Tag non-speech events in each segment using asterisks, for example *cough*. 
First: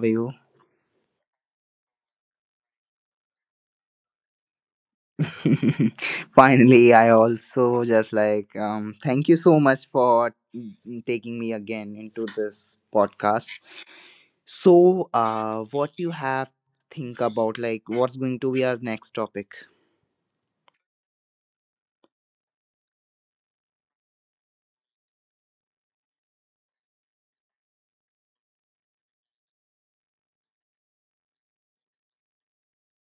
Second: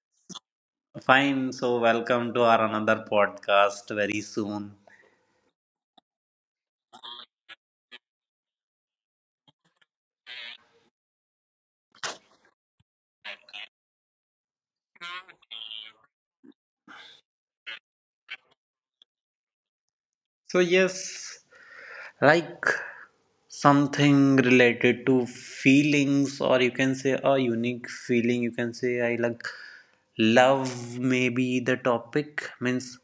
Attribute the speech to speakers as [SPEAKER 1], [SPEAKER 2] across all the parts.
[SPEAKER 1] are you?
[SPEAKER 2] Fine. So, welcome to our another podcast very soon.
[SPEAKER 1] *laughs* Finally, I also just like thank you so much for taking me again into this podcast. So, what you have think about like what's going to be our next topic?
[SPEAKER 2] So, yes, like something related to feelings, or you can say a unique feeling. You can say I like love, maybe the topic means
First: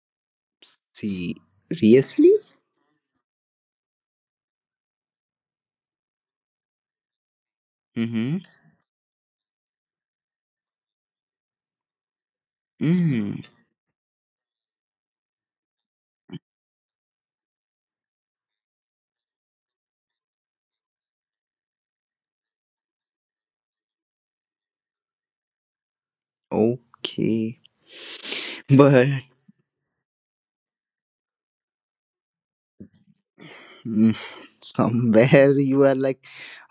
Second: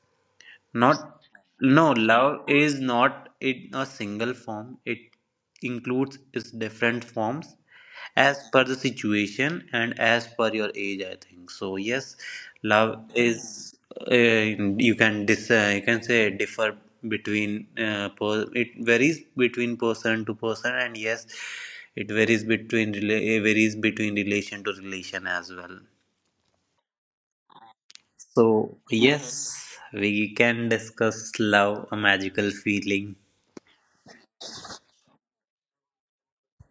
[SPEAKER 2] Not no,
[SPEAKER 1] Seriously?
[SPEAKER 2] love is not in a single form. It includes its different forms as
[SPEAKER 1] Mm-hmm.
[SPEAKER 2] per the situation and as per your age. I think so. Yes, love
[SPEAKER 1] Mm,
[SPEAKER 2] is you can dis you can say differ between it varies between person to person and yes, it varies between varies between relation to relation as well.
[SPEAKER 1] okay. *laughs*
[SPEAKER 2] So,
[SPEAKER 1] But
[SPEAKER 2] yes, we can discuss love, a magical feeling.
[SPEAKER 1] Mm, somewhere *laughs* you are like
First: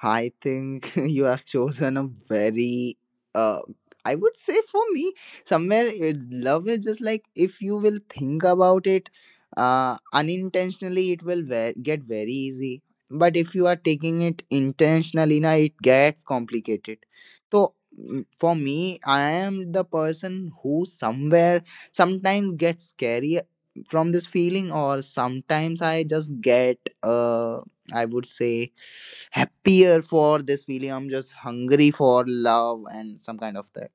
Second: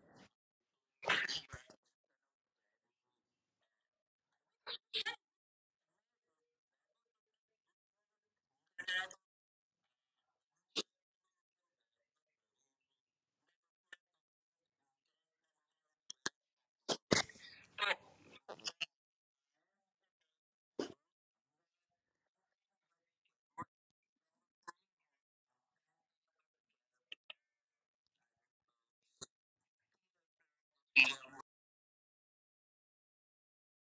[SPEAKER 1] I think *laughs* you have chosen a very uh I would say for me somewhere it, love is just like if you will think about it unintentionally it will get very easy, but if you are taking it intentionally now it gets complicated. So for me, I am the person who somewhere sometimes gets scary from this feeling, or sometimes I just get I would say happier for this feeling. I'm just hungry for love and some kind of that.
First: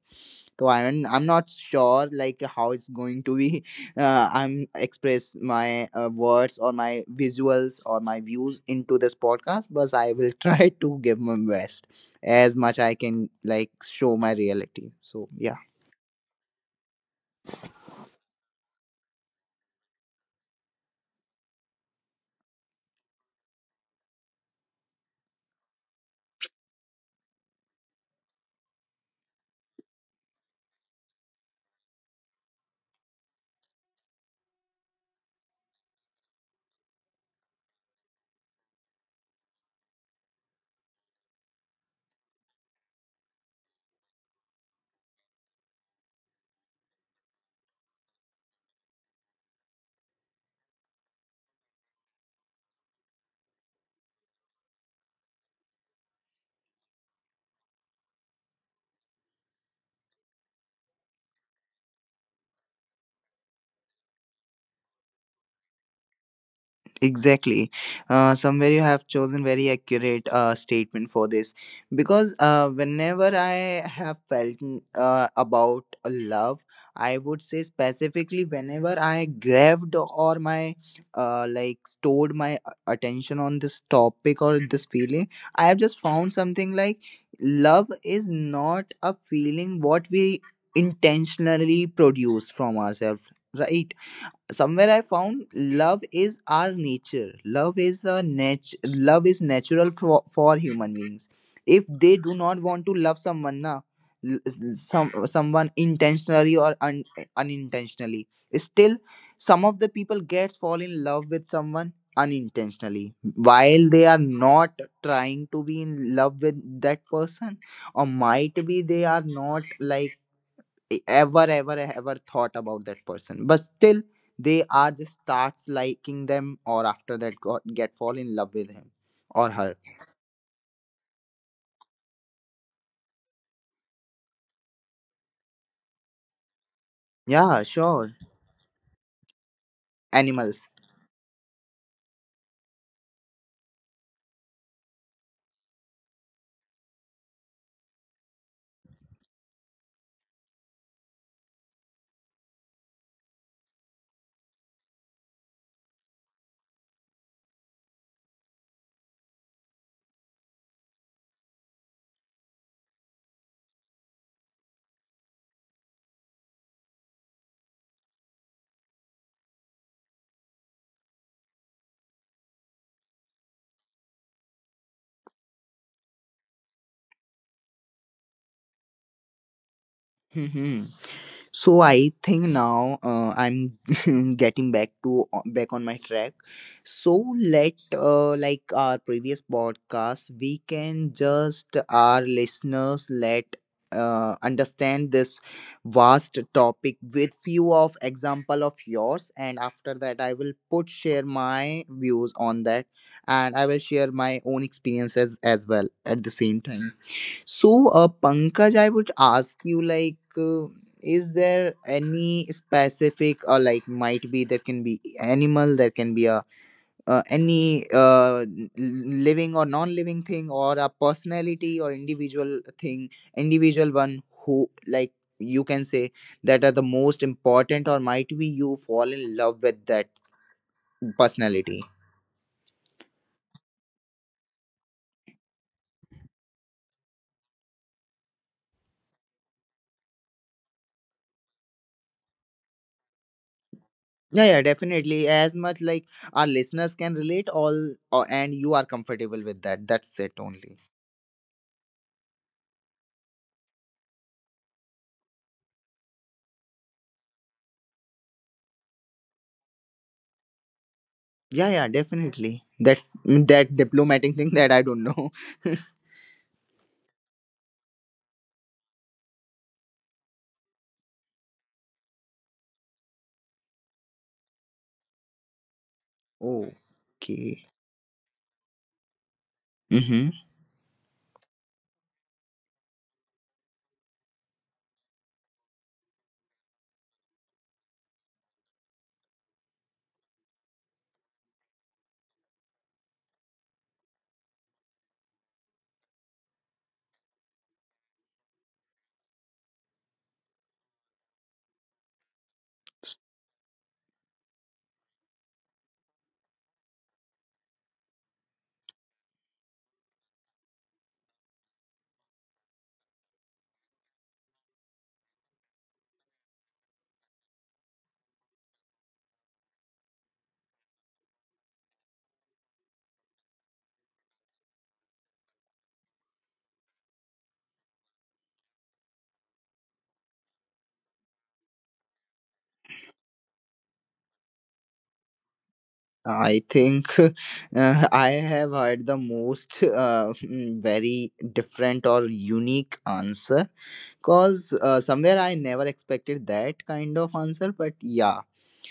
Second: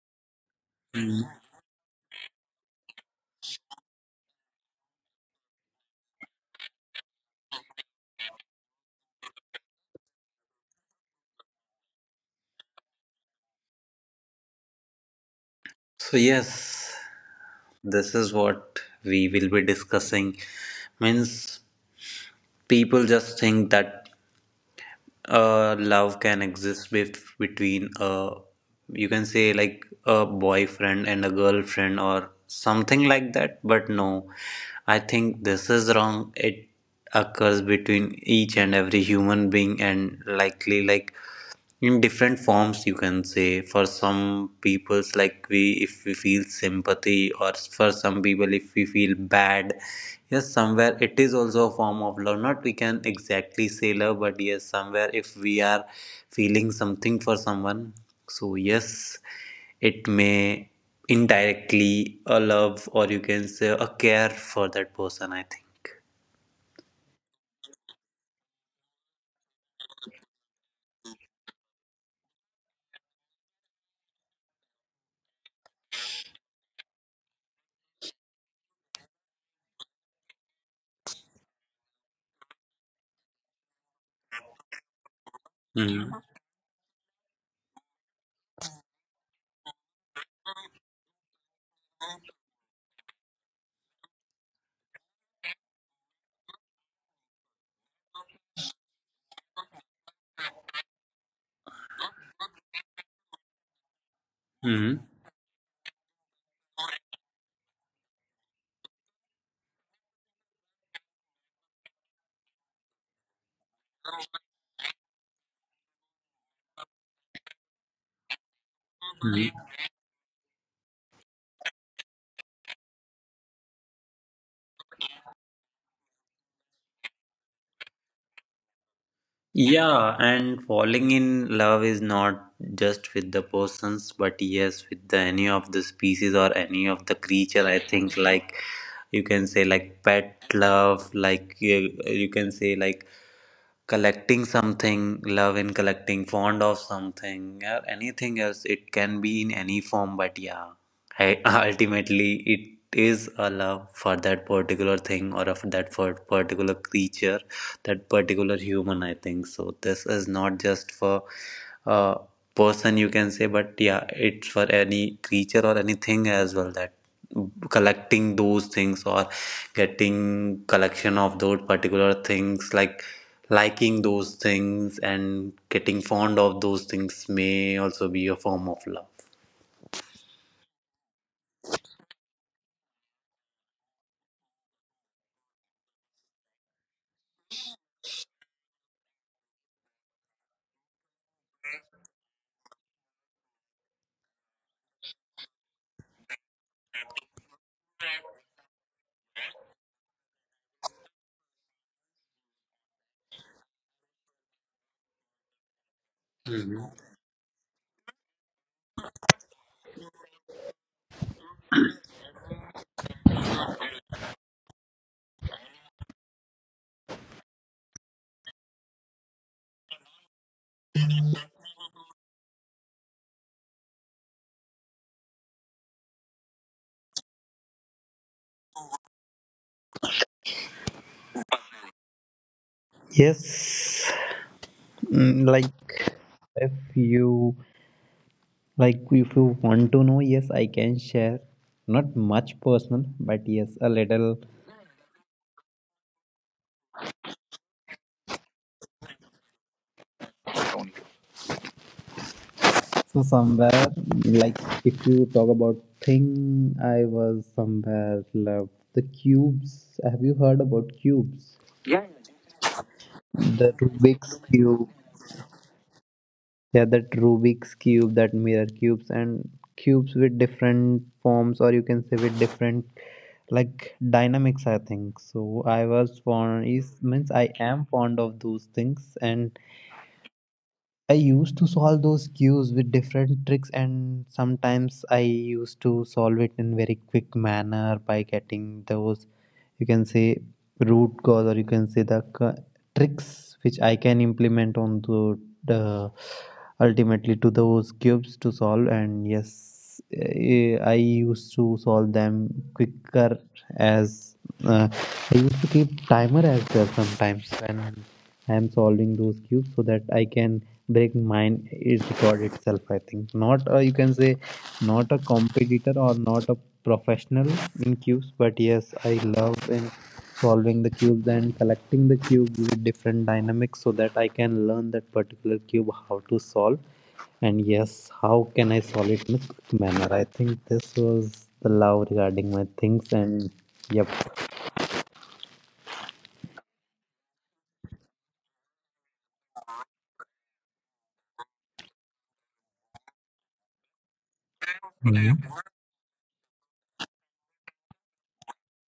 [SPEAKER 1] So i'm
[SPEAKER 2] Mm.
[SPEAKER 1] i'm not sure like how it's going to be. *laughs* I'm express my words or my visuals or my views into this podcast, but I will try *laughs* to give my best as much I can, like show my reality, so yeah.
[SPEAKER 2] So, yes, this is what we will be discussing. Means people just think that love can exist between a, you can say like a boyfriend and a girlfriend or something like that. But no, I think this is wrong. It occurs between each and every human being and likely like in different forms, you can say for some people's like we, if we feel sympathy, or for some people if we feel bad, yes, somewhere it is also a form of love, not we can exactly say love, but yes, somewhere if we are feeling something for someone, so yes, it may indirectly a love, or you can say a care for that person, I think.
[SPEAKER 1] Exactly. Somewhere you have chosen very accurate statement for this, because whenever I have felt about a love, I would say specifically whenever I grabbed or my like stored my attention on this topic or this feeling, I have just
[SPEAKER 2] Mm-hmm.
[SPEAKER 1] found something like love is not a feeling what we intentionally produce from ourselves, right? Somewhere I found love is our nature. Love is a love is natural for human beings. If they do not want to love someone na, l- s-
[SPEAKER 2] Mm-hmm.
[SPEAKER 1] some someone intentionally or unintentionally, still some of the people get fall in love with someone unintentionally while they are not trying to be in love with that person, or might be they are not like ever thought about that person, but still they are just starts liking them, or after that got, get fall in love with him or her.
[SPEAKER 2] Yeah, and falling in love is not just with the persons, but yes, with the, any of the species or any of the creature.
[SPEAKER 1] Yeah,
[SPEAKER 2] I
[SPEAKER 1] sure.
[SPEAKER 2] think like you can say like pet
[SPEAKER 1] Animals.
[SPEAKER 2] love, like you can say like collecting something, love in collecting, fond of something, or anything else. It can be in any form, but yeah, I, *laughs* ultimately it is a love for that particular thing or of that for particular creature, that particular human. I think so. This is not just for a person, you can say, but yeah, it's for any creature or anything as well that collecting those things or getting collection of those particular things like liking those things and getting fond of those things may also be a form of love.
[SPEAKER 1] Mhm. So I think now I'm *laughs* getting back to back on my track. So let like our previous podcast, we can just our listeners let understand this vast topic with few of example of yours, and after that I will put share my views on that, and I will share my own experiences as well at the same time. So, Pankaj, I would ask you like, is there any specific, or like might be there can be animal, there can be a living or non-living thing, or a personality or individual thing, individual one, who like you can say that are the most important, or might be you fall in love with that personality.
[SPEAKER 2] Yes, mm, if you like if you want to know, yes, I can share. Not much personal, but yes, a little.
[SPEAKER 1] Yeah, yeah, definitely. As much like our listeners can relate, all and you are comfortable with that. That's it only.
[SPEAKER 2] So somewhere, like if you talk about thing, I was somewhere loved the cubes. Have you heard about cubes?
[SPEAKER 1] Yeah, yeah, definitely. That that
[SPEAKER 2] The Rubik.
[SPEAKER 1] diplomatic thing *laughs* that I don't know.
[SPEAKER 2] Yeah, that Rubik's cube, that mirror cubes, and cubes with different forms, or you can say with different like dynamics. I think so. I was fond
[SPEAKER 1] Oh,
[SPEAKER 2] is means I
[SPEAKER 1] okay.
[SPEAKER 2] am fond of those things, and
[SPEAKER 1] Mm-hmm.
[SPEAKER 2] I used to solve those cubes with different tricks, and sometimes I used to solve it in very quick manner by getting those, you can say root cause, or you can say the tricks which I can implement on the ultimately to those cubes to solve, and yes, I used to solve them quicker as uh, I used to keep timer as well sometimes when I am solving those cubes so that I can break mine is record itself, I think. Not a, you can say not a competitor or not a professional in cubes, but yes, I love in solving the cubes and collecting the cubes with different dynamics so that I can learn that particular cube how to solve, and yes, how can I solve it in a quick manner. I think this was the love regarding my things and yep.
[SPEAKER 1] I think *laughs* I have heard the most very different or unique answer, because somewhere I never expected that kind of answer. But yeah,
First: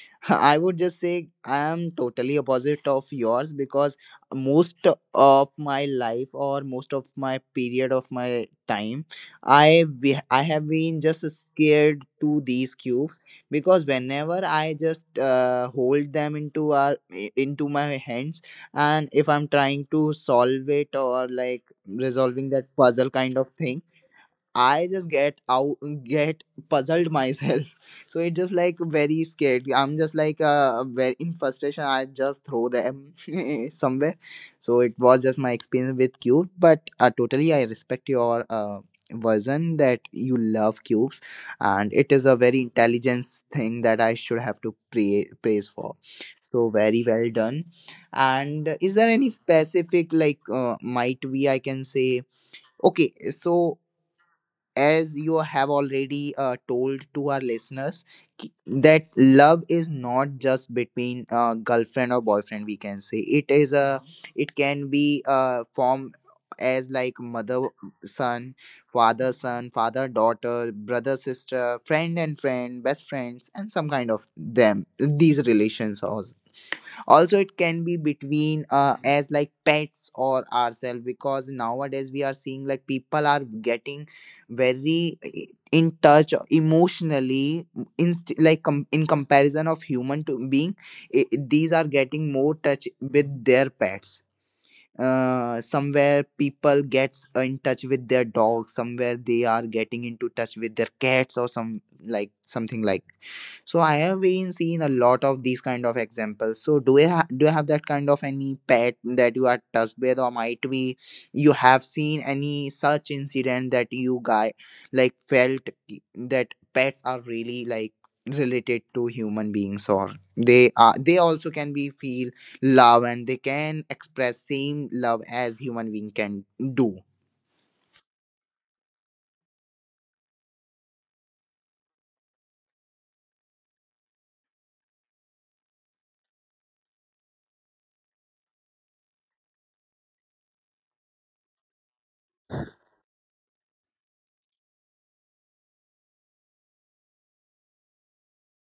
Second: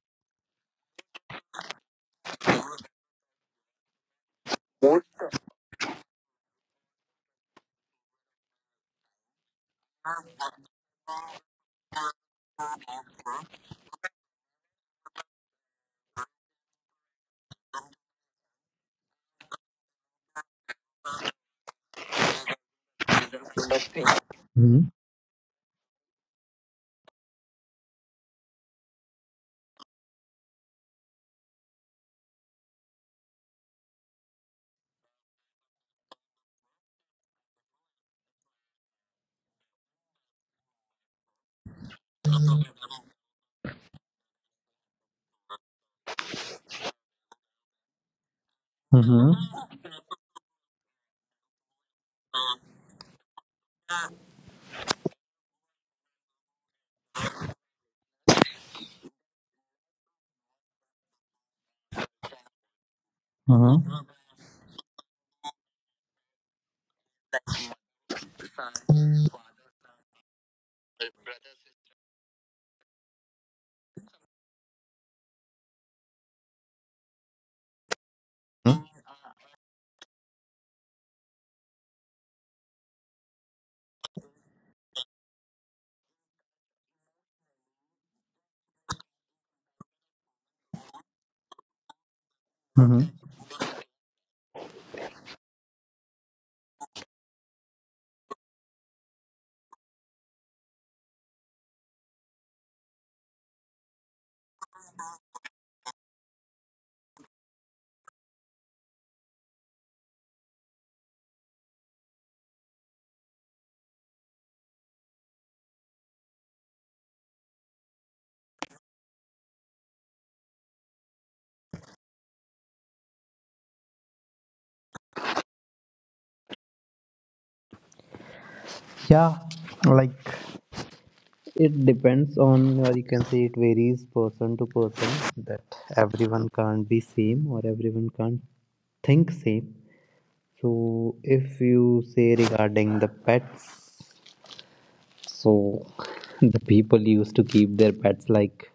[SPEAKER 1] *laughs* I would just say I am totally opposite of yours, because most of my life, or most of my period of my time, I I have been just scared to these cubes, because whenever I just hold them into our into my hands, and if I'm trying to solve it, or like resolving that puzzle kind of thing, I
[SPEAKER 2] Mm-hmm.
[SPEAKER 1] just get out, get puzzled myself. *laughs* So it's just like very scared. I'm just like very in frustration I just throw them *laughs* somewhere. So it was just my experience with cube, but totally I respect your version that you love cubes, and it is a very intelligence thing that I should have to praise for. So very well done. And is there any
[SPEAKER 2] Mm-hmm.
[SPEAKER 1] specific like might we I can say okay so, as you have already told to our listeners that love is not just between girlfriend or boyfriend, we can say it is a
[SPEAKER 2] Mm-hmm.
[SPEAKER 1] it can be formed as like mother son, father son, father daughter, brother sister, friend and friend, best friends, and some kind of them, these relations also. Also it can be between as like pets or ourselves, because nowadays we are seeing like people are getting very in touch emotionally in like in comparison of human to being. I these are getting more touch
[SPEAKER 2] Mm-hmm.
[SPEAKER 1] with their pets. Somewhere people gets in touch with their dogs, somewhere they are getting into touch with their cats, or some like something like. So I have been seeing a lot of these kind of examples. So do you do you have that kind of any pet that you are touched with, or might be you have seen any such incident that you guy like felt that pets are really like related to human beings, or they are they also can be feel love and they can express same love as human being can do.
[SPEAKER 2] Yeah, like it depends on, or you can say it varies person to person, that everyone can't be same or everyone can't think same. So, if you say regarding the pets, so the people used to keep their pets like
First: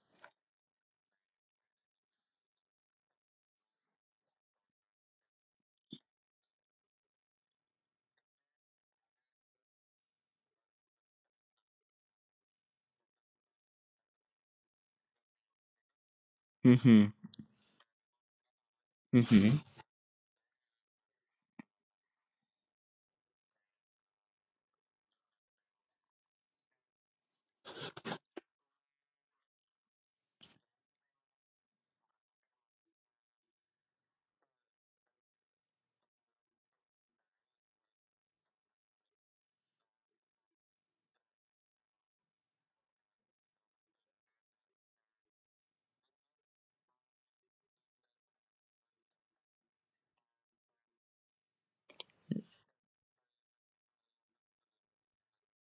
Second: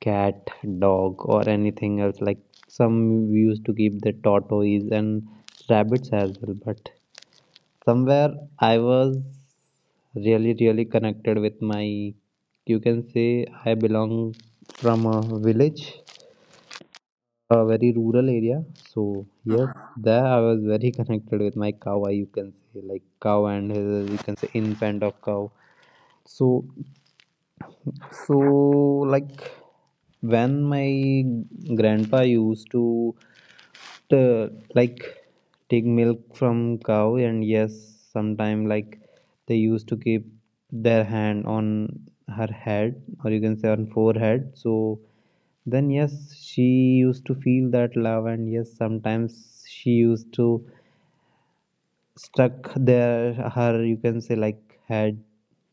[SPEAKER 2] cat, dog, or anything else. Like some used to keep the tortoise and rabbits as well. But somewhere I was really, really connected with my, you can say, I belong from a village,
[SPEAKER 1] Mm-hmm.
[SPEAKER 2] a very rural area. So
[SPEAKER 1] Mm-hmm.
[SPEAKER 2] yes, there I was very *laughs* connected with my cow. I you can say like cow and his you can say infant of cow. So so like when my grandpa used to t- like take milk from cow, and yes, sometime like they used to keep their hand on her head, or you can say on forehead, so then yes, she used to feel that love, and yes, sometimes she used to stuck there her you can say like head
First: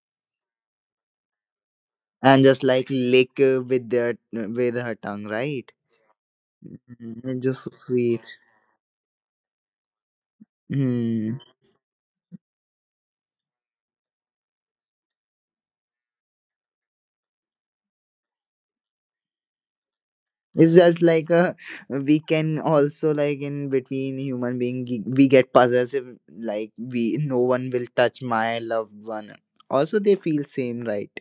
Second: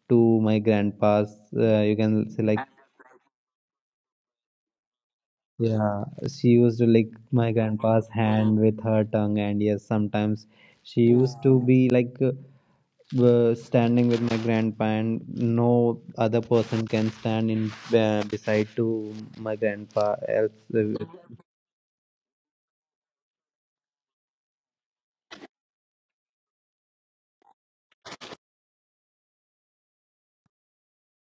[SPEAKER 2] to my grandpa's you can say
[SPEAKER 1] And just
[SPEAKER 2] like.
[SPEAKER 1] like lick with their with her tongue, right?
[SPEAKER 2] Yeah, she used to lick
[SPEAKER 1] And
[SPEAKER 2] my
[SPEAKER 1] just so
[SPEAKER 2] grandpa's
[SPEAKER 1] sweet.
[SPEAKER 2] hand with her tongue, and yes, sometimes she
[SPEAKER 1] Hmm.
[SPEAKER 2] used to be like standing with my grandpa and no other person can stand in beside to my grandpa else
[SPEAKER 1] It's just like a we can also like in between human being we get possessive, like we no one will touch my loved one. Also they feel same, right.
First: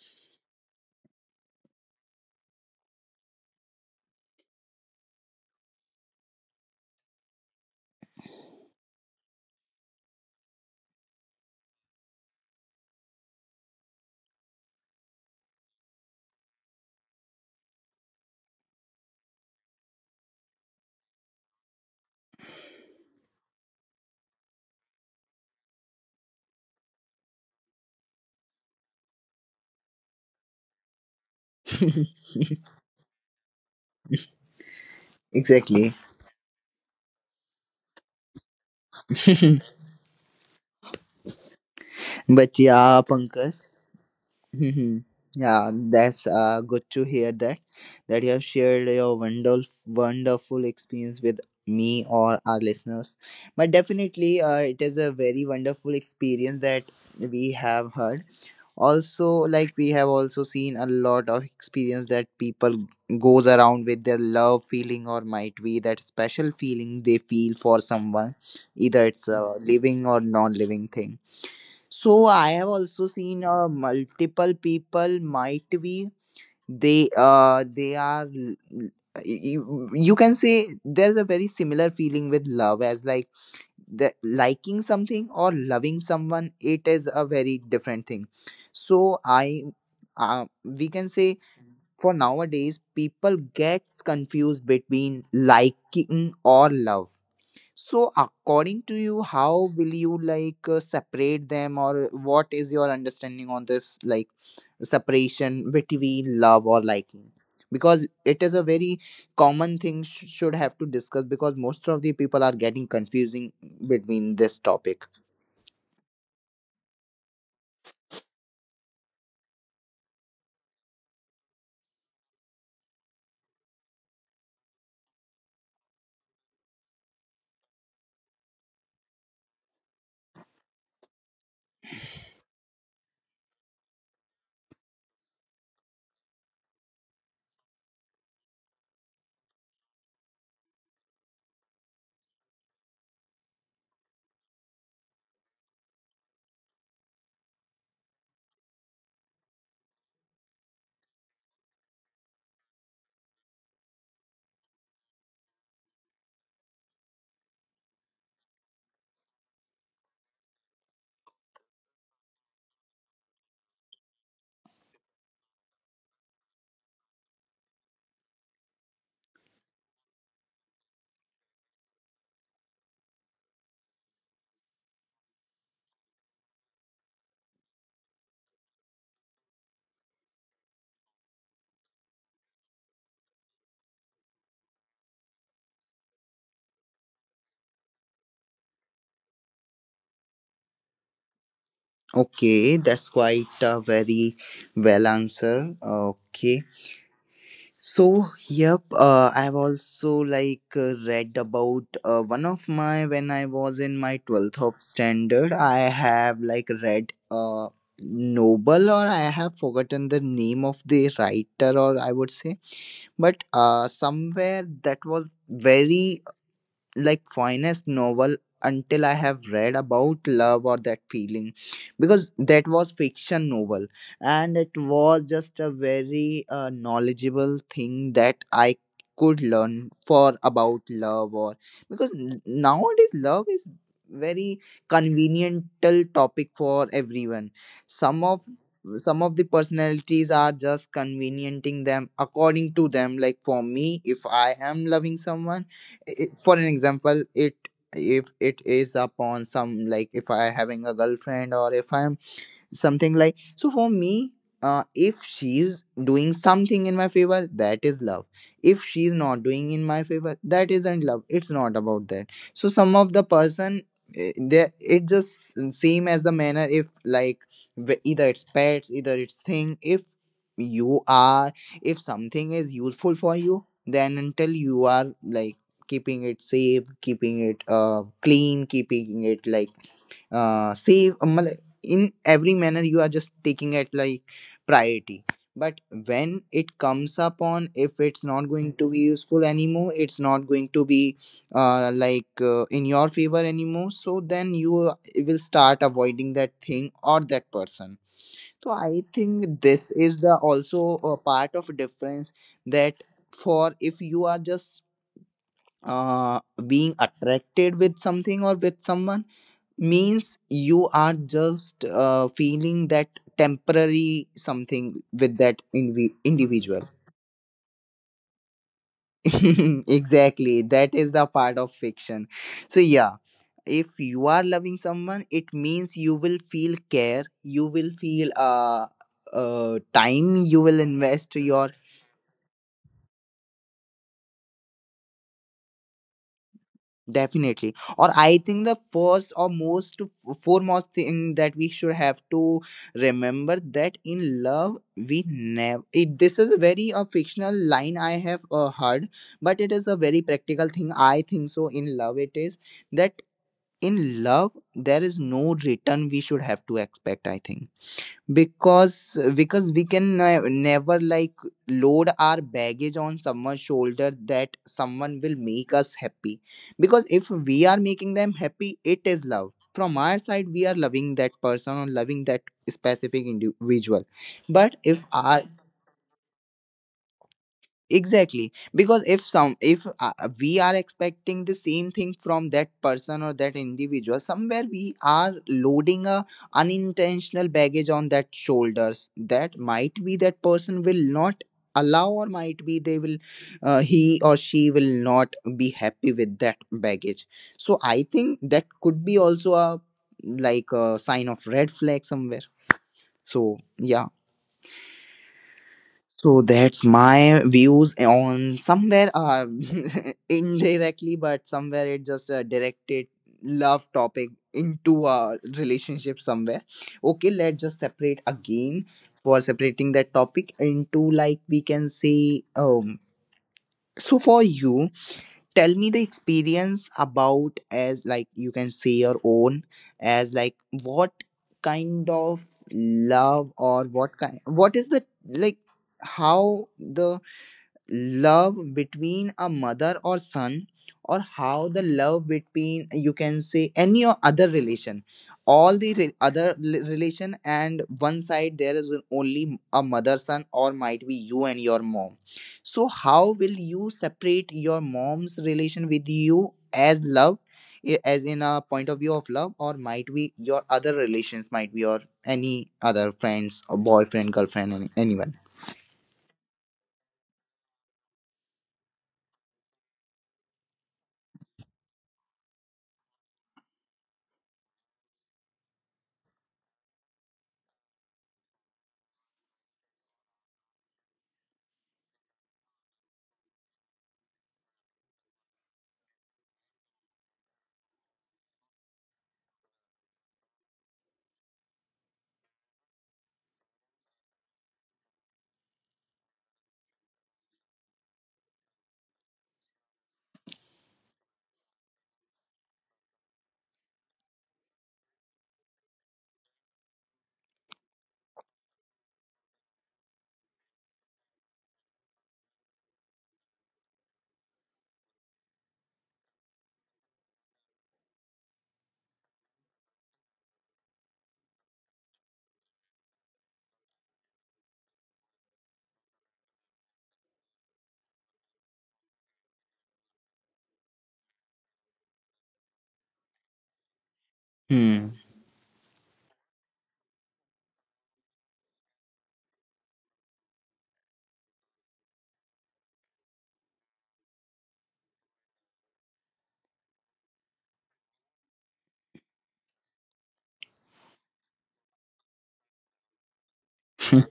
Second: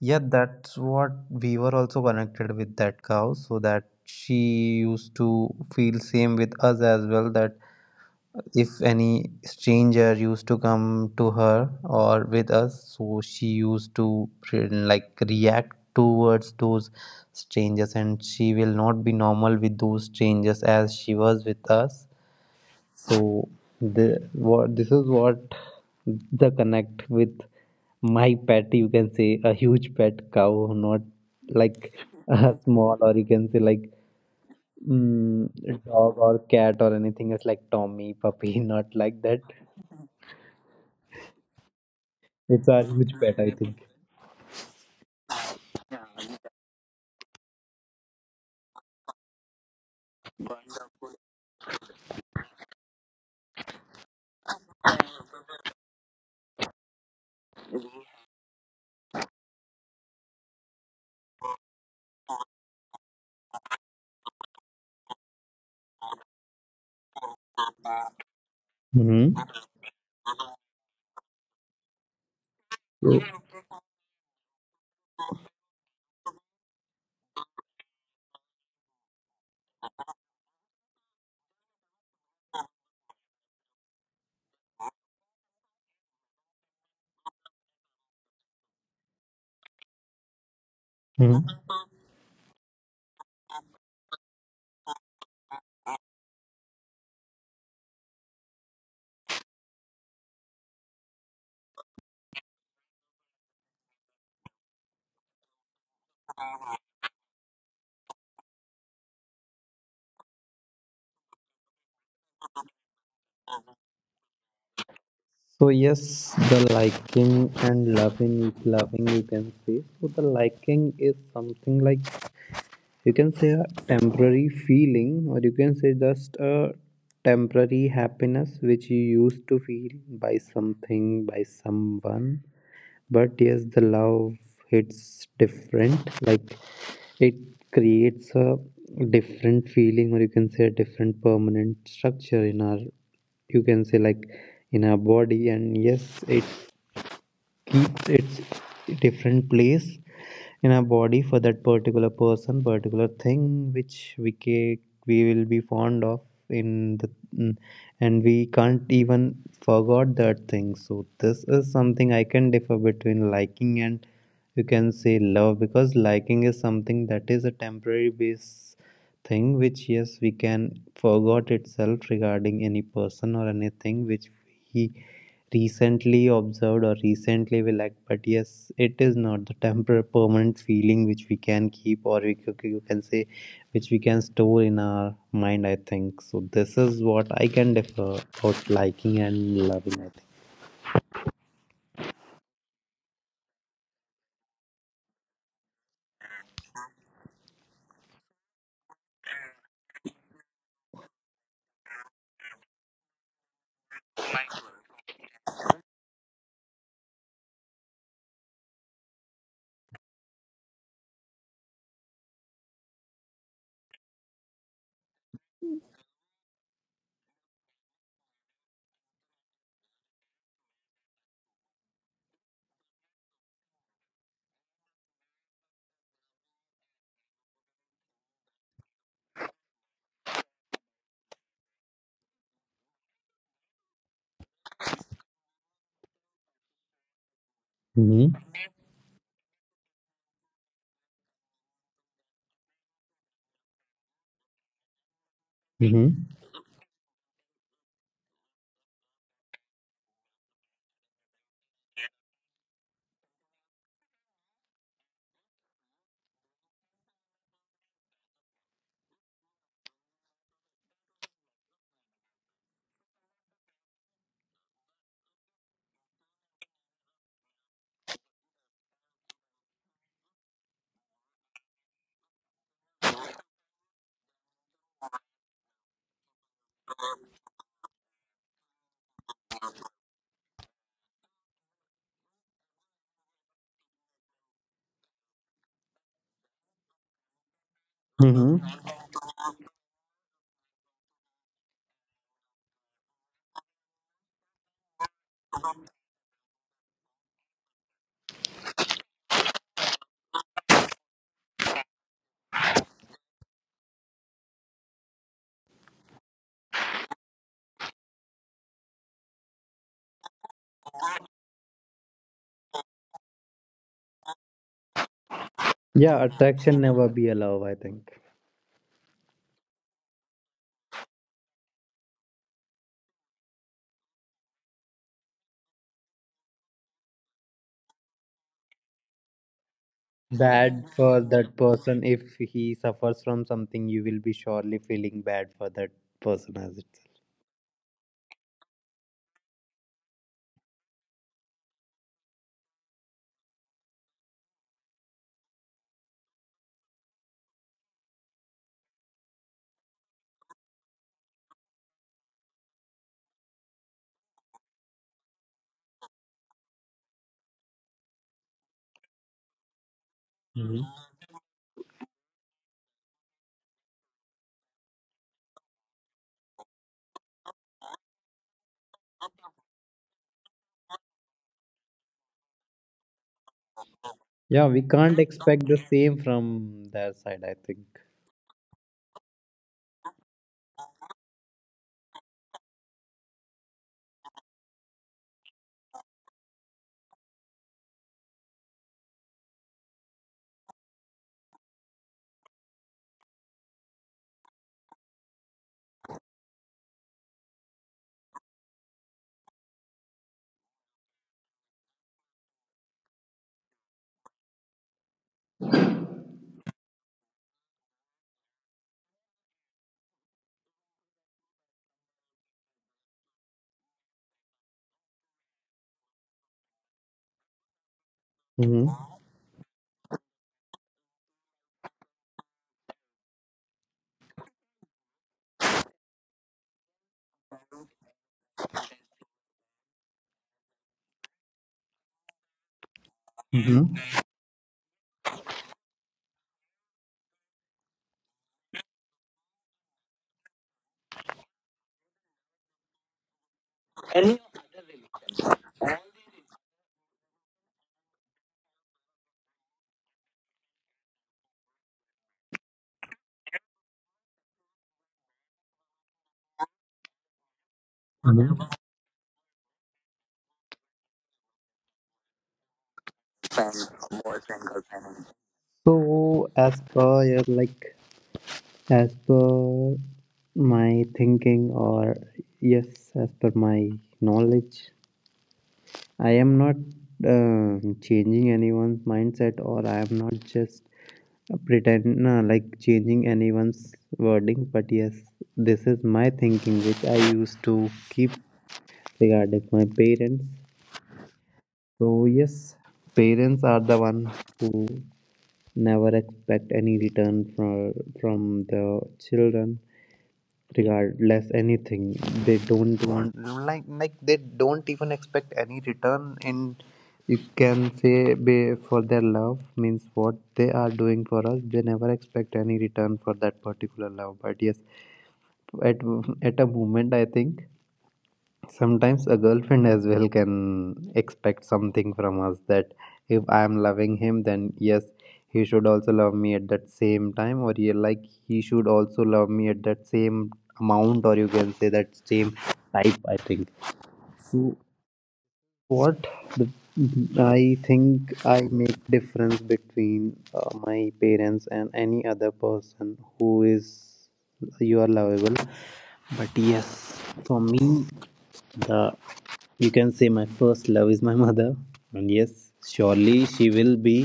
[SPEAKER 2] Yeah, that's what we were also connected with that cow, so that she used to feel same with us as well. That if any stranger used to come to her or with us, so she used to like react towards those strangers, and she will not be normal with those strangers as she was with us. So the what this is what the connect with my pet, you can say a huge pet cow, not like
[SPEAKER 1] *laughs*
[SPEAKER 2] a small, or you can say like mm,
[SPEAKER 1] Exactly.
[SPEAKER 2] dog or cat or anything, it's like tommy puppy, *laughs* not like that.
[SPEAKER 1] *laughs*
[SPEAKER 2] It's
[SPEAKER 1] But
[SPEAKER 2] a
[SPEAKER 1] yeah,
[SPEAKER 2] huge pet, I
[SPEAKER 1] Pankaj.
[SPEAKER 2] think.
[SPEAKER 1] *laughs* Yeah, that's good to hear that, that you have shared your wonderful, wonderful experience with me or our listeners. But definitely, it is a very wonderful experience that we have heard. Also, like we have also seen a lot of experience that people goes around with their love feeling, or might be that special feeling they feel for someone, either
[SPEAKER 2] Hmm.
[SPEAKER 1] it's a living or non-living thing. So I have also seen multiple people, might be they you, you can say there's a very similar feeling with love as like the liking something or loving someone, it is a very different thing. So I we can say
[SPEAKER 2] Hmm.
[SPEAKER 1] for nowadays people gets confused between liking or love. So according to you, how will you like separate them, or what is your understanding on this, like separation between love or liking, because it is a very common thing should have to discuss, because most of the people are getting confusing between this topic.
[SPEAKER 2] So yes, the liking and loving, loving you can say. So the liking is something like you can say a temporary feeling, or you can say just a temporary happiness which you used to feel by something, by someone, but yes, the love hits different, like it creates a different feeling, or you can say a different permanent structure in our, you can say like in our body, and yes, it keeps its different place in our body for that particular person, particular thing, which we will be fond of in the mm, and we can't even forgot that thing. So this is something I can differ between liking and you can say love, because liking is something that is a temporary base thing which yes we can forgot itself regarding any person or anything which we recently observed or recently we lacked, but yes, it is not the temporary permanent feeling which we can keep or we, you can say which we can store in our mind, I think. So this is what I can differ about liking and loving, I think.
[SPEAKER 1] Okay, that's quite a very well answer. Okay. So, yep, I've also like read about one of my when I was in my 12th of standard, I have like read Noble, or I have forgotten the name of the writer, or I would say, but somewhere that was very like finest novel until I have read about love or that feeling, because that was fiction novel, and it was just a very knowledgeable thing that I could learn for about love or, because nowadays love is very conveniental topic for everyone. some
[SPEAKER 2] Mm-hmm.
[SPEAKER 1] of some of the personalities are just conveniencing them according to them, like for me if I am loving someone, I-
[SPEAKER 2] Mm-hmm.
[SPEAKER 1] for an example it, if it is upon some like if I having a girlfriend or if I'm something like, so for me if she's doing something in my favor that is love, if she's not doing in my favor that isn't love, it's not about that. So some of the person they it just same as the manner, if like either it's pets, either it's thing, if you are if something is useful for you, then until you are like keeping it safe, keeping it clean, keeping it like save mal- in every manner, you are just taking it like priority. But when it comes upon if it's not going
[SPEAKER 2] Mm-hmm.
[SPEAKER 1] to be useful anymore, it's not going to be in your favor anymore, so then you will start avoiding that thing or that person. So I think this is the also a part of difference, that for if you are just uh being attracted with something or with someone, means you are just feeling that temporary something with that
[SPEAKER 2] Yeah,
[SPEAKER 1] individual.
[SPEAKER 2] attraction never be a love, I think.
[SPEAKER 1] *laughs* Exactly, that is the part of fiction. So yeah, if you are loving someone, it means you will feel care, you will feel time, you will
[SPEAKER 2] Bad for
[SPEAKER 1] invest
[SPEAKER 2] that
[SPEAKER 1] your
[SPEAKER 2] person, if he suffers from something you will be surely feeling bad for that person as itself.
[SPEAKER 1] Definitely. Or I think the first or most foremost thing that we should have to remember, that in love we never, it, this is a very a fictional line I have heard, but it is a very practical thing. I think so in love it is that in love there is no return we should have to expect, I think, because we can never, like, load our baggage on someone's shoulder, that someone will make us happy. Because if we are making them happy, it is love from our side. We are loving that person or loving that specific individual.
[SPEAKER 2] Yeah,
[SPEAKER 1] But
[SPEAKER 2] we
[SPEAKER 1] if
[SPEAKER 2] can't
[SPEAKER 1] our
[SPEAKER 2] expect the same from their side, I think.
[SPEAKER 1] exactly, because if some if we are expecting the same thing from that person or that individual, somewhere we are loading a unintentional baggage on that shoulders, that might be that person will not allow, or might be they will he or she will not be happy with that baggage. So I think that could be also a, like, a sign of red flag somewhere. So yeah, so that's my views on somewhere *laughs* indirectly, but somewhere it just directed love topic into a relationship somewhere. Okay, let's just separate again
[SPEAKER 2] Mm-hmm.
[SPEAKER 1] for separating that topic into, like, we can say. So for you, tell me the experience about, as like you can say, your own, as like what kind of love, or
[SPEAKER 2] Hmm.
[SPEAKER 1] what kind what is the, like, how the love between a mother or son, or how the love between, you can say, any o- other relation, all the re- other li- relation, and one side there is only a mother son, or might be you and your mom. So how will you separate your mom's relation with you as love, I- as in a point of view of love, or might be your other relations, might be your any other friends or boyfriend girlfriend, anyone?
[SPEAKER 2] So, as per your like, as per my thinking, or yes, as per my knowledge, I am not changing anyone's mindset, or I am not just pretend no, like changing anyone's wording. But yes, this is my thinking, which I used to keep regarding my parents. So yes, parents are the one who never expect any return from the children, regardless anything. They don't want like they don't even expect any return in. You can say be for their love means what they are doing for us. They never expect any return for that particular love. But yes, at at a moment I think sometimes a girlfriend as well can expect something from us, that if I am loving him, then yes, he should also love me at that same time, or yeah, like he should also love me at that same amount, or you can say that same type, I think. So
[SPEAKER 1] Hmm.
[SPEAKER 2] what the, I think I make difference between my parents and any other person who is you are lovable. But yes, for me, the you can say my first love is my *laughs* mother, and yes, surely she will be.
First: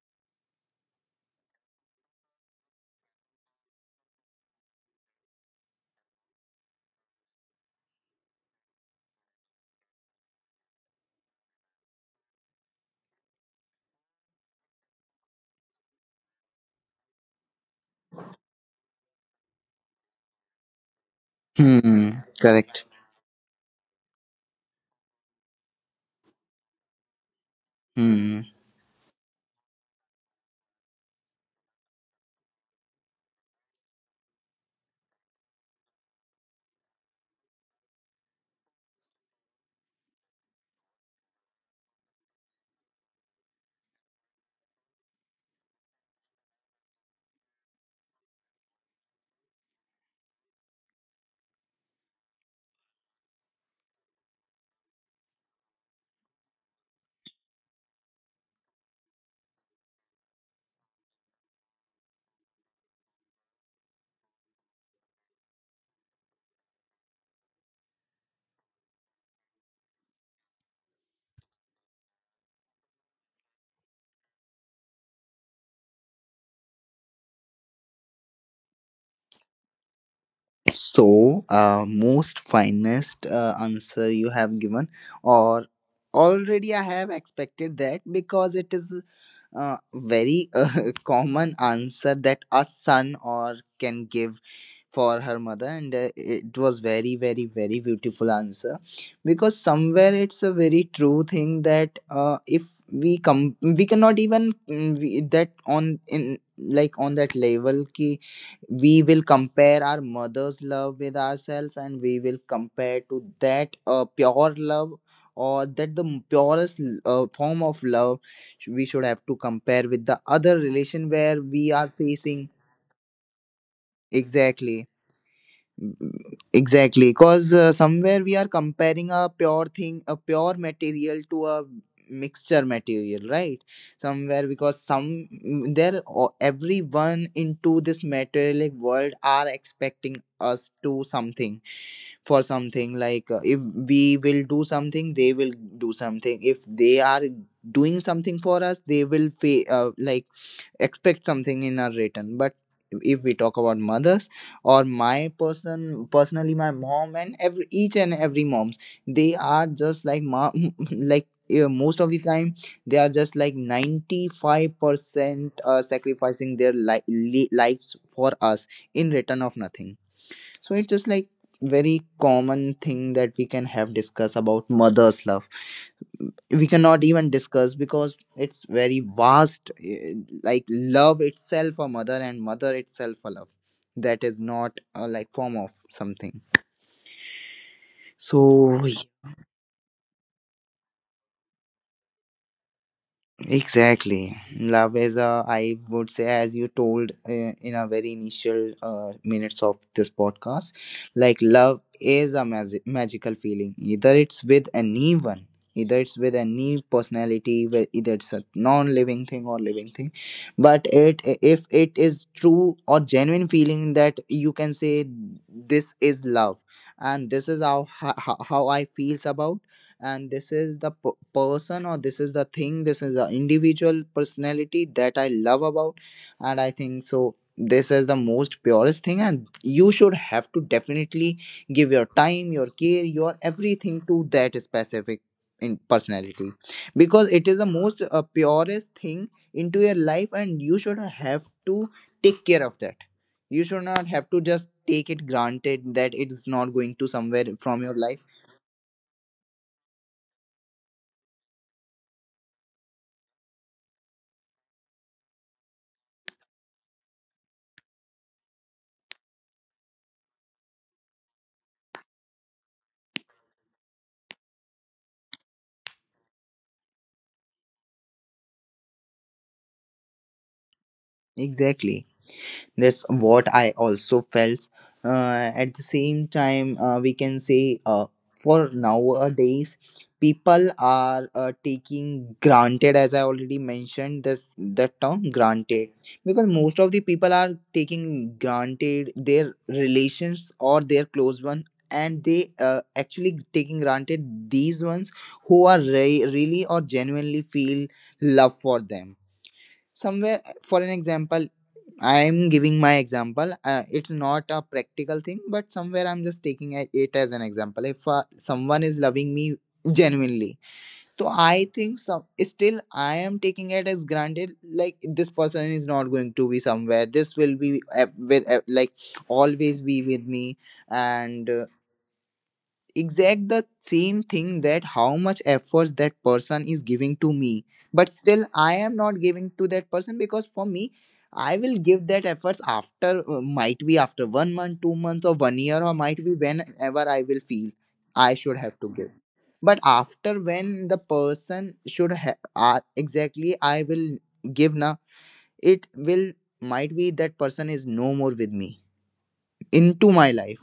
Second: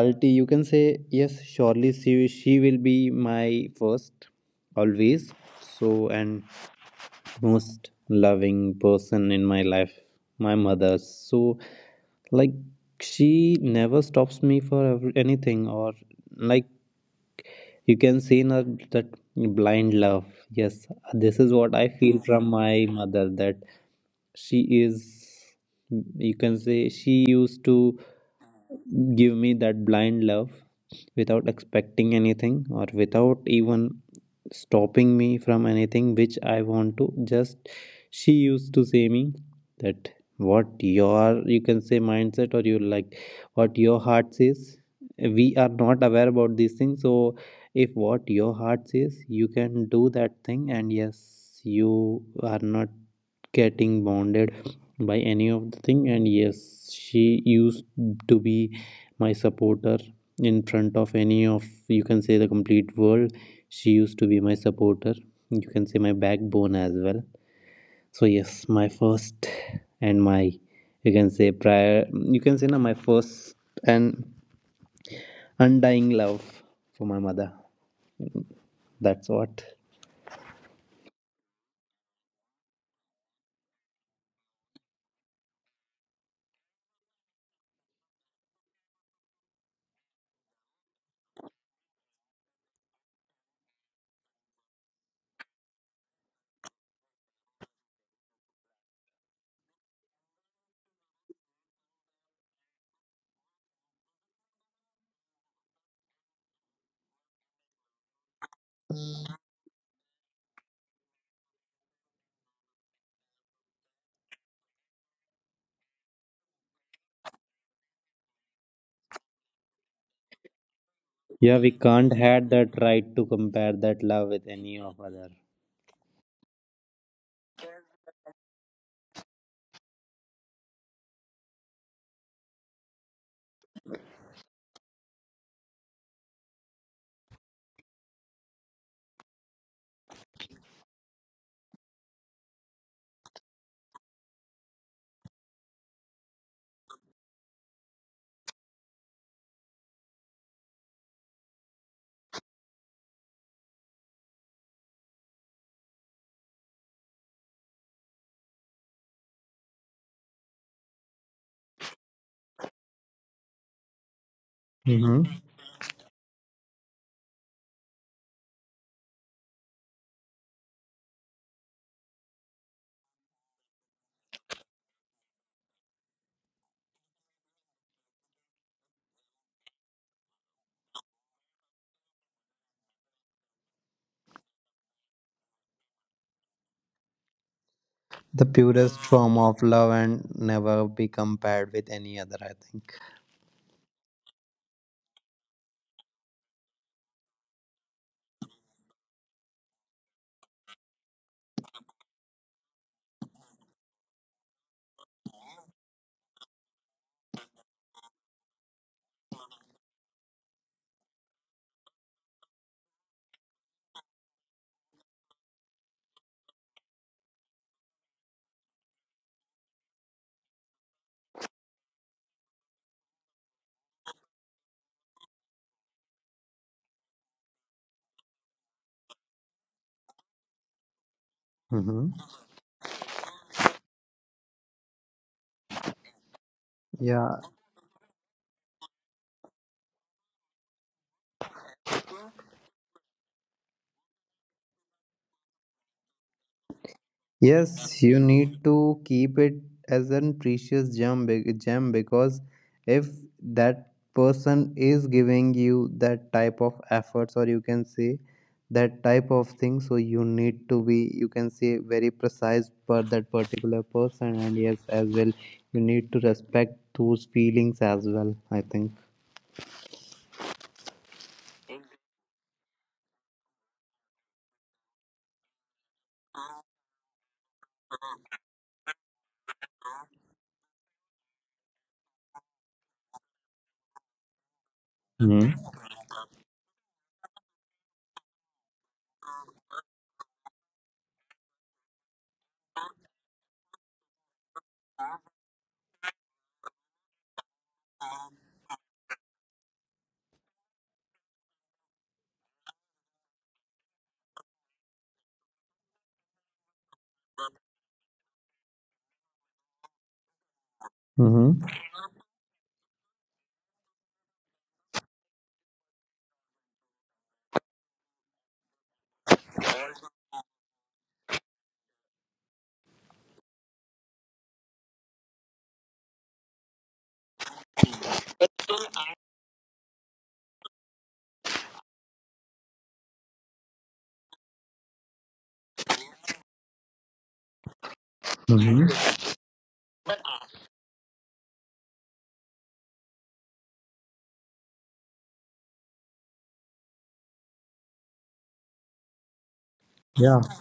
[SPEAKER 2] Ulti, you can say yes, surely she will be my first always. So and most loving person in my life my mother, so like she never stops me for every, anything, or like you can see in her that blind love. Yes, this is
[SPEAKER 1] *laughs*
[SPEAKER 2] what I
[SPEAKER 1] Hmm.
[SPEAKER 2] feel from
[SPEAKER 1] Correct.
[SPEAKER 2] my mother, that she is you can say she used to
[SPEAKER 1] Hmm.
[SPEAKER 2] give me that blind love without expecting anything or without even stopping me from anything which I want to. Just she used to say me that what your you can say mindset or you like what your heart says. We are not aware about these things, so if what your heart says, you can do that thing, and yes, you are not getting bounded by any of the thing. And yes, she used to be my supporter in front of any of, you can say, the complete world. She used to be my supporter, you can say my backbone as well. So yes, my first and my, you can say prior, you can say now my first and undying love for my mother. That's what.
[SPEAKER 1] So, most finest answer you have given, or already I have expected that, because it is very *laughs* common answer that a son or can give for her mother, and it was very very very beautiful answer, because somewhere it's a very true thing that if we come, we cannot even we, that on in, like, on that level ki we will compare our mother's love with ourselves, and we will compare to that pure love, or that the m- purest form of love, sh- we should have to compare with the other relation where
[SPEAKER 2] Yeah,
[SPEAKER 1] we
[SPEAKER 2] we
[SPEAKER 1] are
[SPEAKER 2] can't had
[SPEAKER 1] facing
[SPEAKER 2] that right to compare that love with any
[SPEAKER 1] exactly.
[SPEAKER 2] of other.
[SPEAKER 1] Exactly, because somewhere we are comparing a pure thing, a pure material, to a mixture material, right? Somewhere, because some there o- everyone into this materialistic world are expecting us to something for something, like if we will do something, they will do something. If they are doing something for us, they will fa- like expect something in our return. But if we talk about mothers, or my person personally, my mom, and every each and every moms, they are just like mom *laughs* like most of the time they are just like
[SPEAKER 2] Hmm.
[SPEAKER 1] 95% sacrificing their li- li- lives for us in return of nothing. So it's just like very common thing that we can have discuss about mother's love. We cannot even discuss because it's very vast, like love itself a mother and mother itself a love. That is not a like form of something.
[SPEAKER 2] The
[SPEAKER 1] So
[SPEAKER 2] purest form of love and never be compared with any other, I think.
[SPEAKER 1] exactly. Love is a, I would say, as you told in our very initial minutes of this podcast, like love is a magi- magical feeling. Either it's with anyone, either it's with any personality, whe- either it's a non living thing or living thing. But it, if it is true or genuine feeling that you can say, this is love. And this is how I feels about, and this is the p- person, or this is the thing, this is the individual personality that I love about. And I think so this is the most purest thing, and you should have to definitely give your
[SPEAKER 2] Hmm.
[SPEAKER 1] time, your care, your everything to that specific in personality, because
[SPEAKER 2] Yeah.
[SPEAKER 1] it is the most purest thing into your life, and you should have to take care of that. You should not have to just take it granted that it's not going to somewhere from your
[SPEAKER 2] Yes,
[SPEAKER 1] life.
[SPEAKER 2] you need to keep it as a precious gem, gem, because if that person is giving you that type of efforts, or you can say that type of thing, so you need to be, you can say, very precise for that particular person. And yes, as well, you need to respect those feelings as well, I think.
[SPEAKER 1] Exactly, that's what I also felt. At the same time we can say for nowadays people are taking granted, as I already mentioned, this the term
[SPEAKER 2] Mm-hmm.
[SPEAKER 1] granted, because most of the people are taking granted their relations or their close one. And they actually taking granted these ones who are re- really or genuinely feel love for them. Somewhere for an example, I'm giving my example. It's not a practical thing, but somewhere I'm just taking a- it as an example. If someone is loving me genuinely, so
[SPEAKER 2] Mm-hmm.
[SPEAKER 1] I think some still I am taking it as granted. Like this person is not going to be somewhere. This will be with like always be with me, and exact the same thing that how much efforts that person is giving to me, but still I am not giving to that person, because for me, I will give that efforts after might be after 1 month, 2 months, or 1 year, or might be whenever I will feel I should have to give.
[SPEAKER 2] Mm-hmm.
[SPEAKER 1] But after, when the person should ha- exactly I will give na, it will, might be that person is no more with me into my
[SPEAKER 2] Yeah.
[SPEAKER 1] life.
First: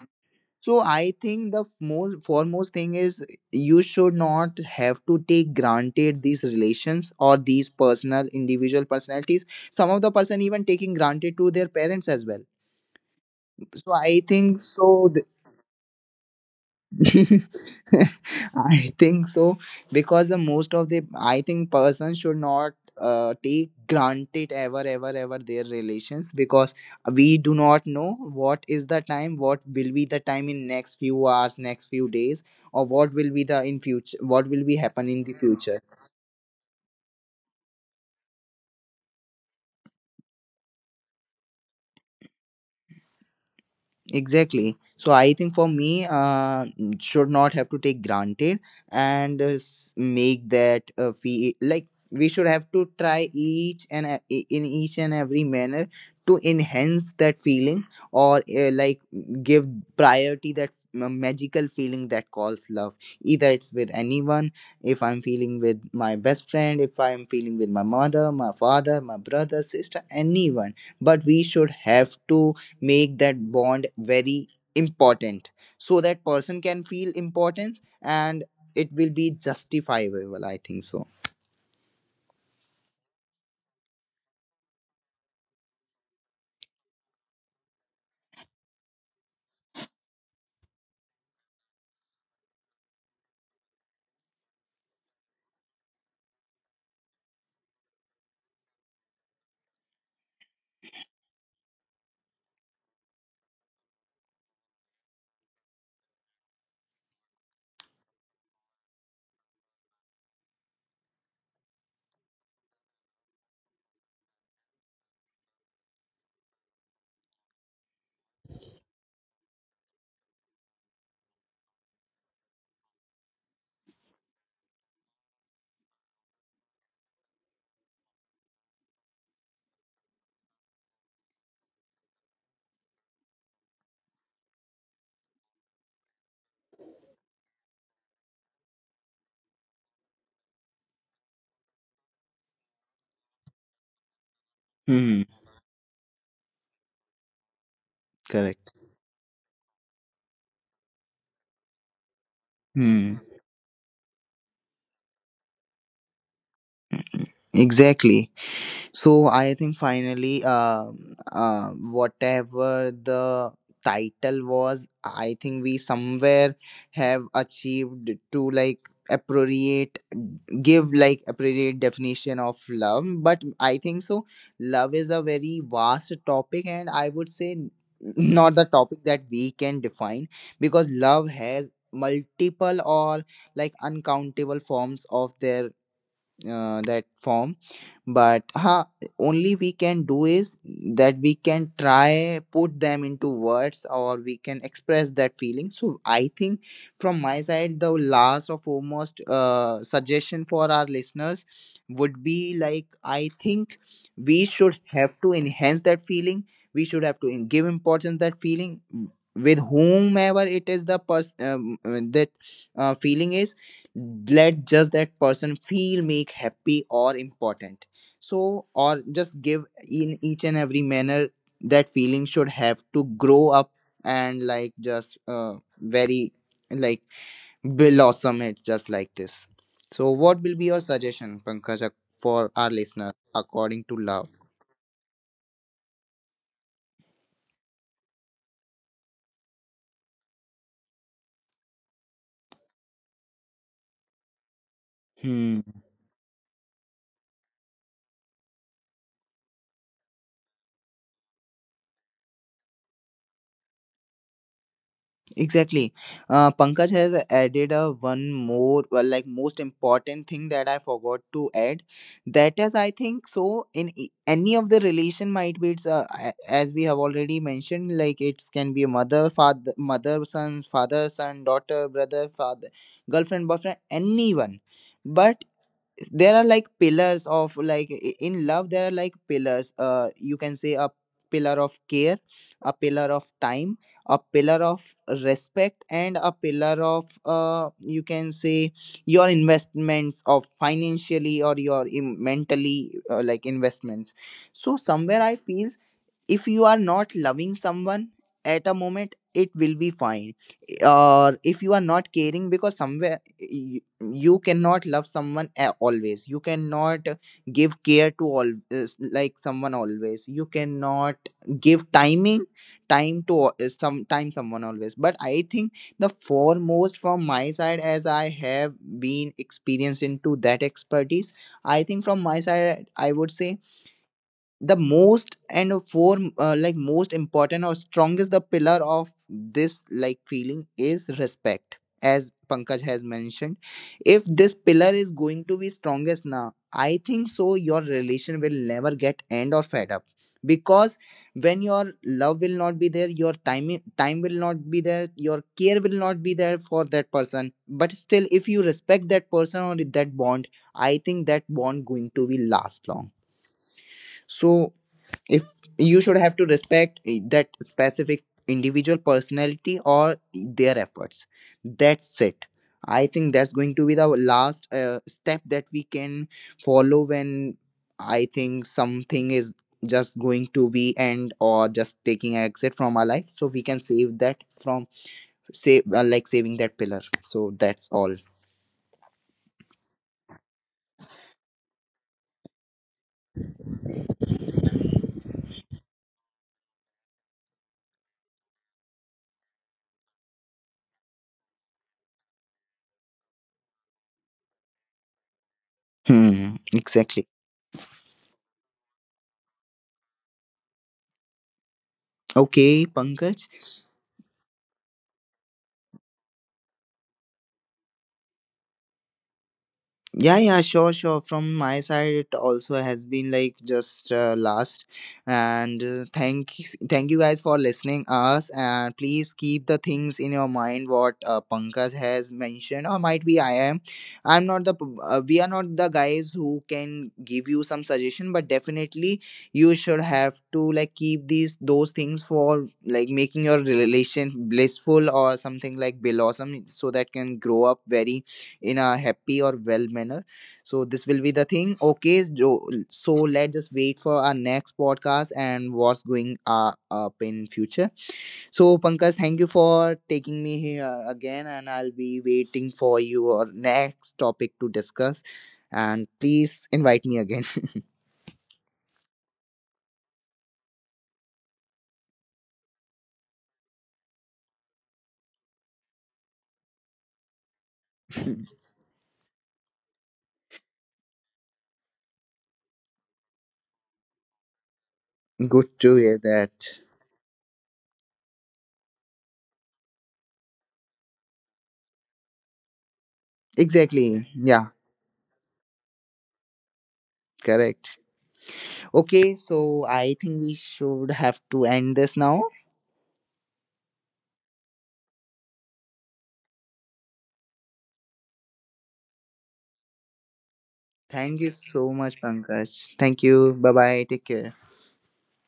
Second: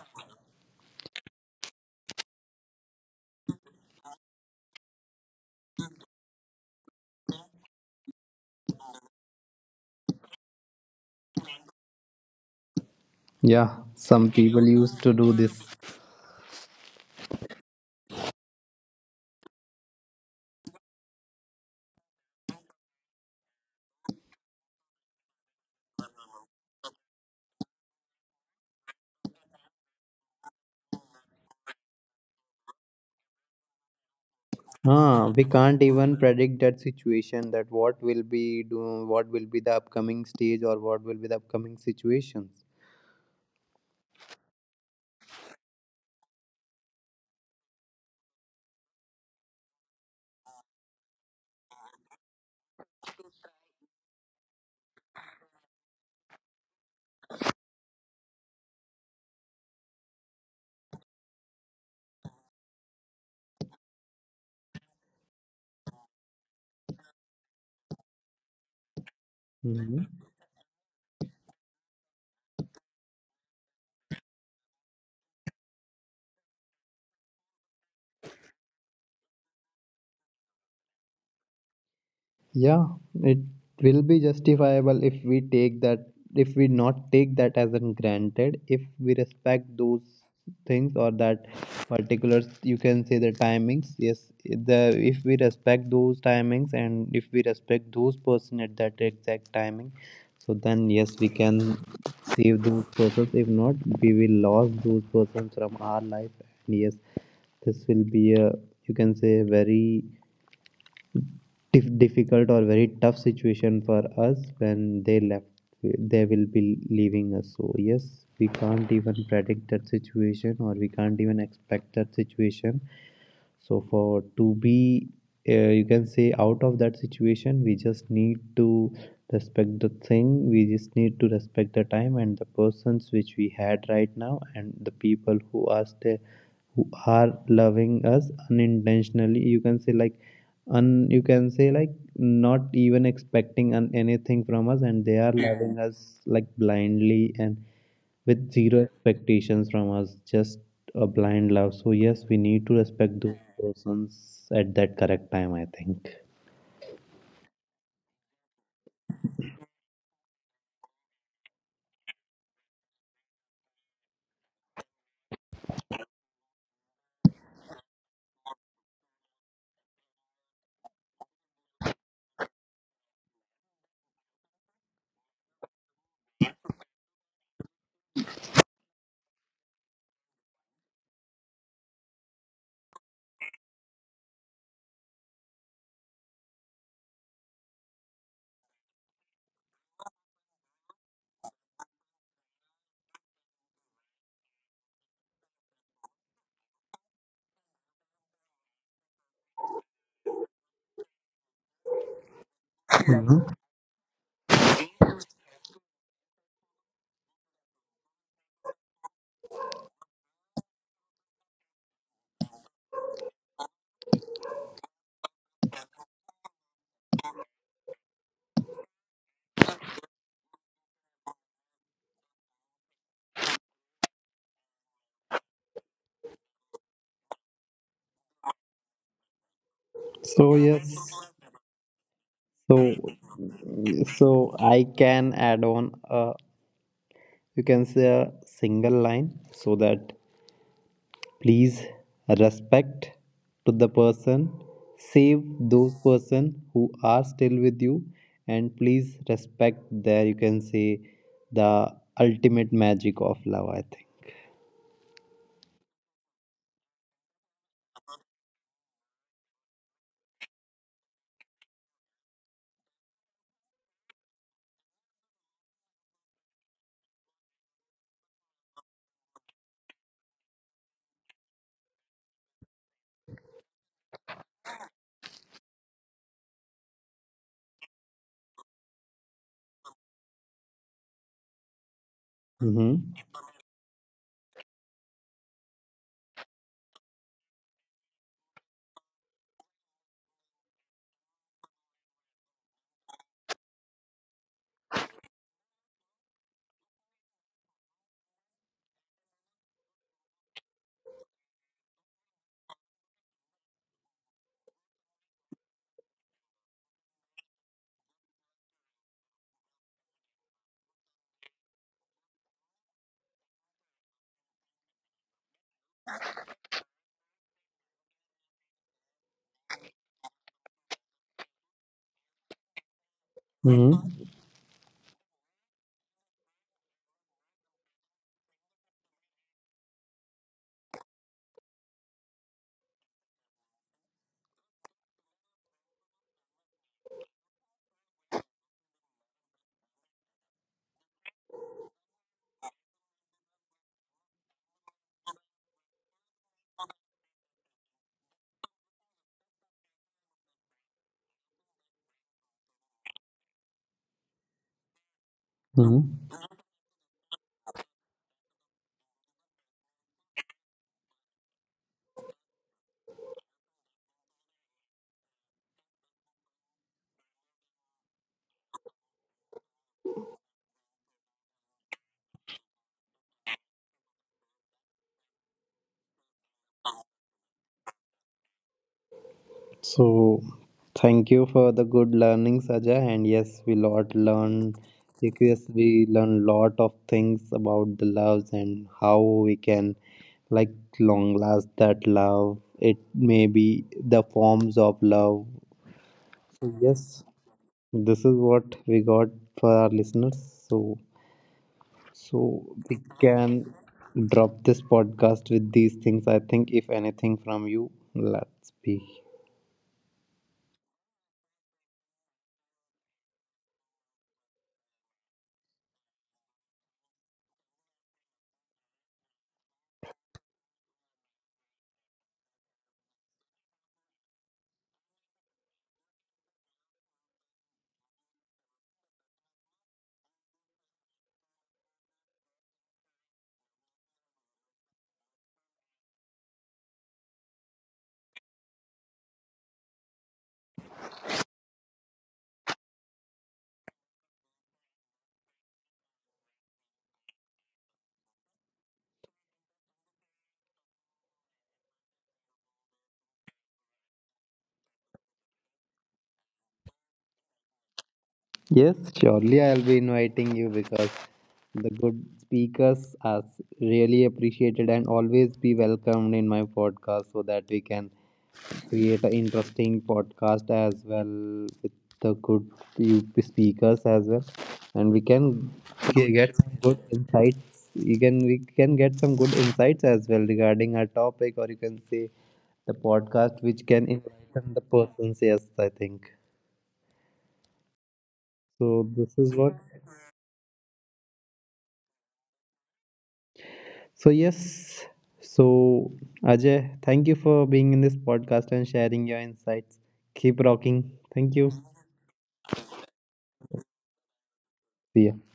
[SPEAKER 1] So I think the most foremost thing is you should not have to take granted these relations or these personal individual personalities. Some of the person even taking granted to their parents as well.
[SPEAKER 2] Yeah,
[SPEAKER 1] So I
[SPEAKER 2] some
[SPEAKER 1] think
[SPEAKER 2] people used
[SPEAKER 1] so.
[SPEAKER 2] to do this.
[SPEAKER 1] *laughs* I think so, because the most of the I think person should not take granted ever ever ever their relations, because we do not know what is the time, what will be the time in next few hours, next few days, or what will be the in future, what will be happen in
[SPEAKER 2] Ah,
[SPEAKER 1] the
[SPEAKER 2] we
[SPEAKER 1] future.
[SPEAKER 2] can't even predict that situation, that what will be do, what will be the upcoming stage or what will be the upcoming situations.
[SPEAKER 1] Exactly. So I think for me, n- should not have to take granted, and s- make that fee, like we should have to try each and a- I- in each and every manner to enhance that feeling, or like give priority that magical feeling that calls love. Either it's with anyone, if I'm feeling with my best friend, if I'm feeling with my mother, my father, my brother, sister,
[SPEAKER 2] Mhm.
[SPEAKER 1] anyone. But we should have to make that bond very important, so that person can feel importance and it will be justifiable, I think so.
[SPEAKER 2] Yeah, it will be justifiable if we take that, if we not take that as an granted, if we respect those things or that particular, you can say, the timings. Yes, the if we respect those timings and if we respect those person at that exact timing, so then yes, we can save those persons. If not, we will lose those persons from our life. And yes, this will be a, you can say, very difficult or very tough situation for us. When they left, they will be leaving us, so yes, we can't even predict that situation or we can't even expect that situation. So for to be, you can say, out of that situation, we just need to respect the thing. We just need to respect the time and the persons which we had right now, and the people who are still, who are loving us unintentionally, you can say like, un, you can say like, not even expecting anything from us and they are
[SPEAKER 1] Hmm.
[SPEAKER 2] loving us like blindly and with zero
[SPEAKER 1] Correct.
[SPEAKER 2] expectations from us, just a blind love. So yes, we need to respect
[SPEAKER 1] Hmm.
[SPEAKER 2] those persons at that correct time, I think.
[SPEAKER 1] Exactly. So I think finally, whatever the title was, I think we somewhere have achieved to like appropriate give like appropriate definition of love. But I think so love is a very vast topic, and I would say n- not the topic that we can define, because love has multiple, or like uncountable forms of their that form. But ha, only we can do is that we can try put them into words, or we can express that feeling. So I think from my side, the last of almost suggestion for our listeners would be, like, I think we should have to enhance that feeling, we should have to give importance that feeling with whomever it is the person, that feeling is. Let just that person feel, make happy or important, so, or just give in each and every manner that feeling should have to grow up, and like, just very, like, blossom it just like this. So
[SPEAKER 2] So
[SPEAKER 1] what will be your
[SPEAKER 2] yes,
[SPEAKER 1] suggestion, Pankaj, ac- for our
[SPEAKER 2] so
[SPEAKER 1] listeners according to love?
[SPEAKER 2] I can add on you can say a single line, so that please respect to the person, save
[SPEAKER 1] Hmm.
[SPEAKER 2] those person who are still with you, and please respect there, you can say, the ultimate magic of love, I think.
[SPEAKER 1] Exactly. Pankaj has added a one more, well, like, most important thing that I forgot to add. That is, I think, so in e- any of the relation, might be it's a- as we have already mentioned, like it can be a mother, father, mother, son, father, son, daughter, brother, father, girlfriend, boyfriend, anyone. But there are like pillars of, like, I- in love there are like pillars, you can say a pillar of care, a pillar
[SPEAKER 2] Mm-hmm.
[SPEAKER 1] of time, a pillar of respect, and a pillar of you can say your investments of financially, or your im- mentally, like, investments. So somewhere I feel if you are not loving someone at a moment, it will be fine, or if you are not caring, because somewhere you cannot love someone a- always, you cannot give care to all, like someone always, you cannot give timing, time to al- some time someone always. But I think the foremost from my side, as I have been experienced into that expertise, I think from my side I would say
[SPEAKER 2] Mm-hmm.
[SPEAKER 1] the most and for like most important or strongest the pillar of this like feeling is respect, as Pankaj has mentioned. If this pillar is going to be strongest now, I think so your relation will never get end or fed up, because when your love will not be there, your time will not be there, your care will not be there for that person, but still if you respect that person or that bond, I think that bond going to be last long. So if you should
[SPEAKER 2] Mm-hmm.
[SPEAKER 1] have to respect, that specific individual personality or their efforts, that's it. I think that's going to be the last step that we can follow when I think something is just going to be end, or just taking exit from our life. So we can save that from, save, like saving that pillar. So that's all.
[SPEAKER 2] So, thank you for the good learning, Saja. And yes, we lot learn. Because we learn lot of things about the loves and how we can, like, long last that love. It may be the forms of love.
[SPEAKER 1] Hmm.
[SPEAKER 2] So yes,
[SPEAKER 1] Exactly.
[SPEAKER 2] this is what we got for our listeners. So so
[SPEAKER 1] Okay,
[SPEAKER 2] we
[SPEAKER 1] Pankaj.
[SPEAKER 2] can drop this podcast with these things. I think if anything from you, let's be.
[SPEAKER 1] Yeah, yeah, sure, sure. From my side, it also has been like just last, and thank you guys for listening us. And please keep the things in your mind what Pankaj has mentioned, or might be I am. I'm not the p- we are not the guys who can give you some suggestion, but definitely you should have to like keep these those things for like making your relation blissful or something like blossom, so that can grow up very in a happy or well manner. So this will be the thing. Okay, so let's just wait for our next podcast and what's going up in future. So Pankaj, thank you for taking me here again, and I'll be waiting for your next topic to discuss, and please invite me again.
[SPEAKER 2] Yes, surely I'll be inviting you because the good speakers are really appreciated and always be welcomed in my podcast, so that we can
[SPEAKER 1] *laughs*
[SPEAKER 2] create an interesting podcast as well with the good few speakers as well. And we can
[SPEAKER 1] Good to hear
[SPEAKER 2] get some
[SPEAKER 1] that.
[SPEAKER 2] good insights, you can we can get some good insights as well regarding our topic, or you can say the podcast which can
[SPEAKER 1] Exactly,
[SPEAKER 2] enlighten
[SPEAKER 1] yeah.
[SPEAKER 2] the persons, yes I think.
[SPEAKER 1] Correct.
[SPEAKER 2] So this
[SPEAKER 1] Okay,
[SPEAKER 2] is what.
[SPEAKER 1] so I think we should have to end this now.
[SPEAKER 2] So, yes, so Ajay, thank you for being in this podcast and sharing your insights. Keep rocking.
[SPEAKER 1] Thank
[SPEAKER 2] Thank
[SPEAKER 1] you
[SPEAKER 2] you.
[SPEAKER 1] so much, Pankaj. Thank you. Bye bye. Take care.
[SPEAKER 2] See ya.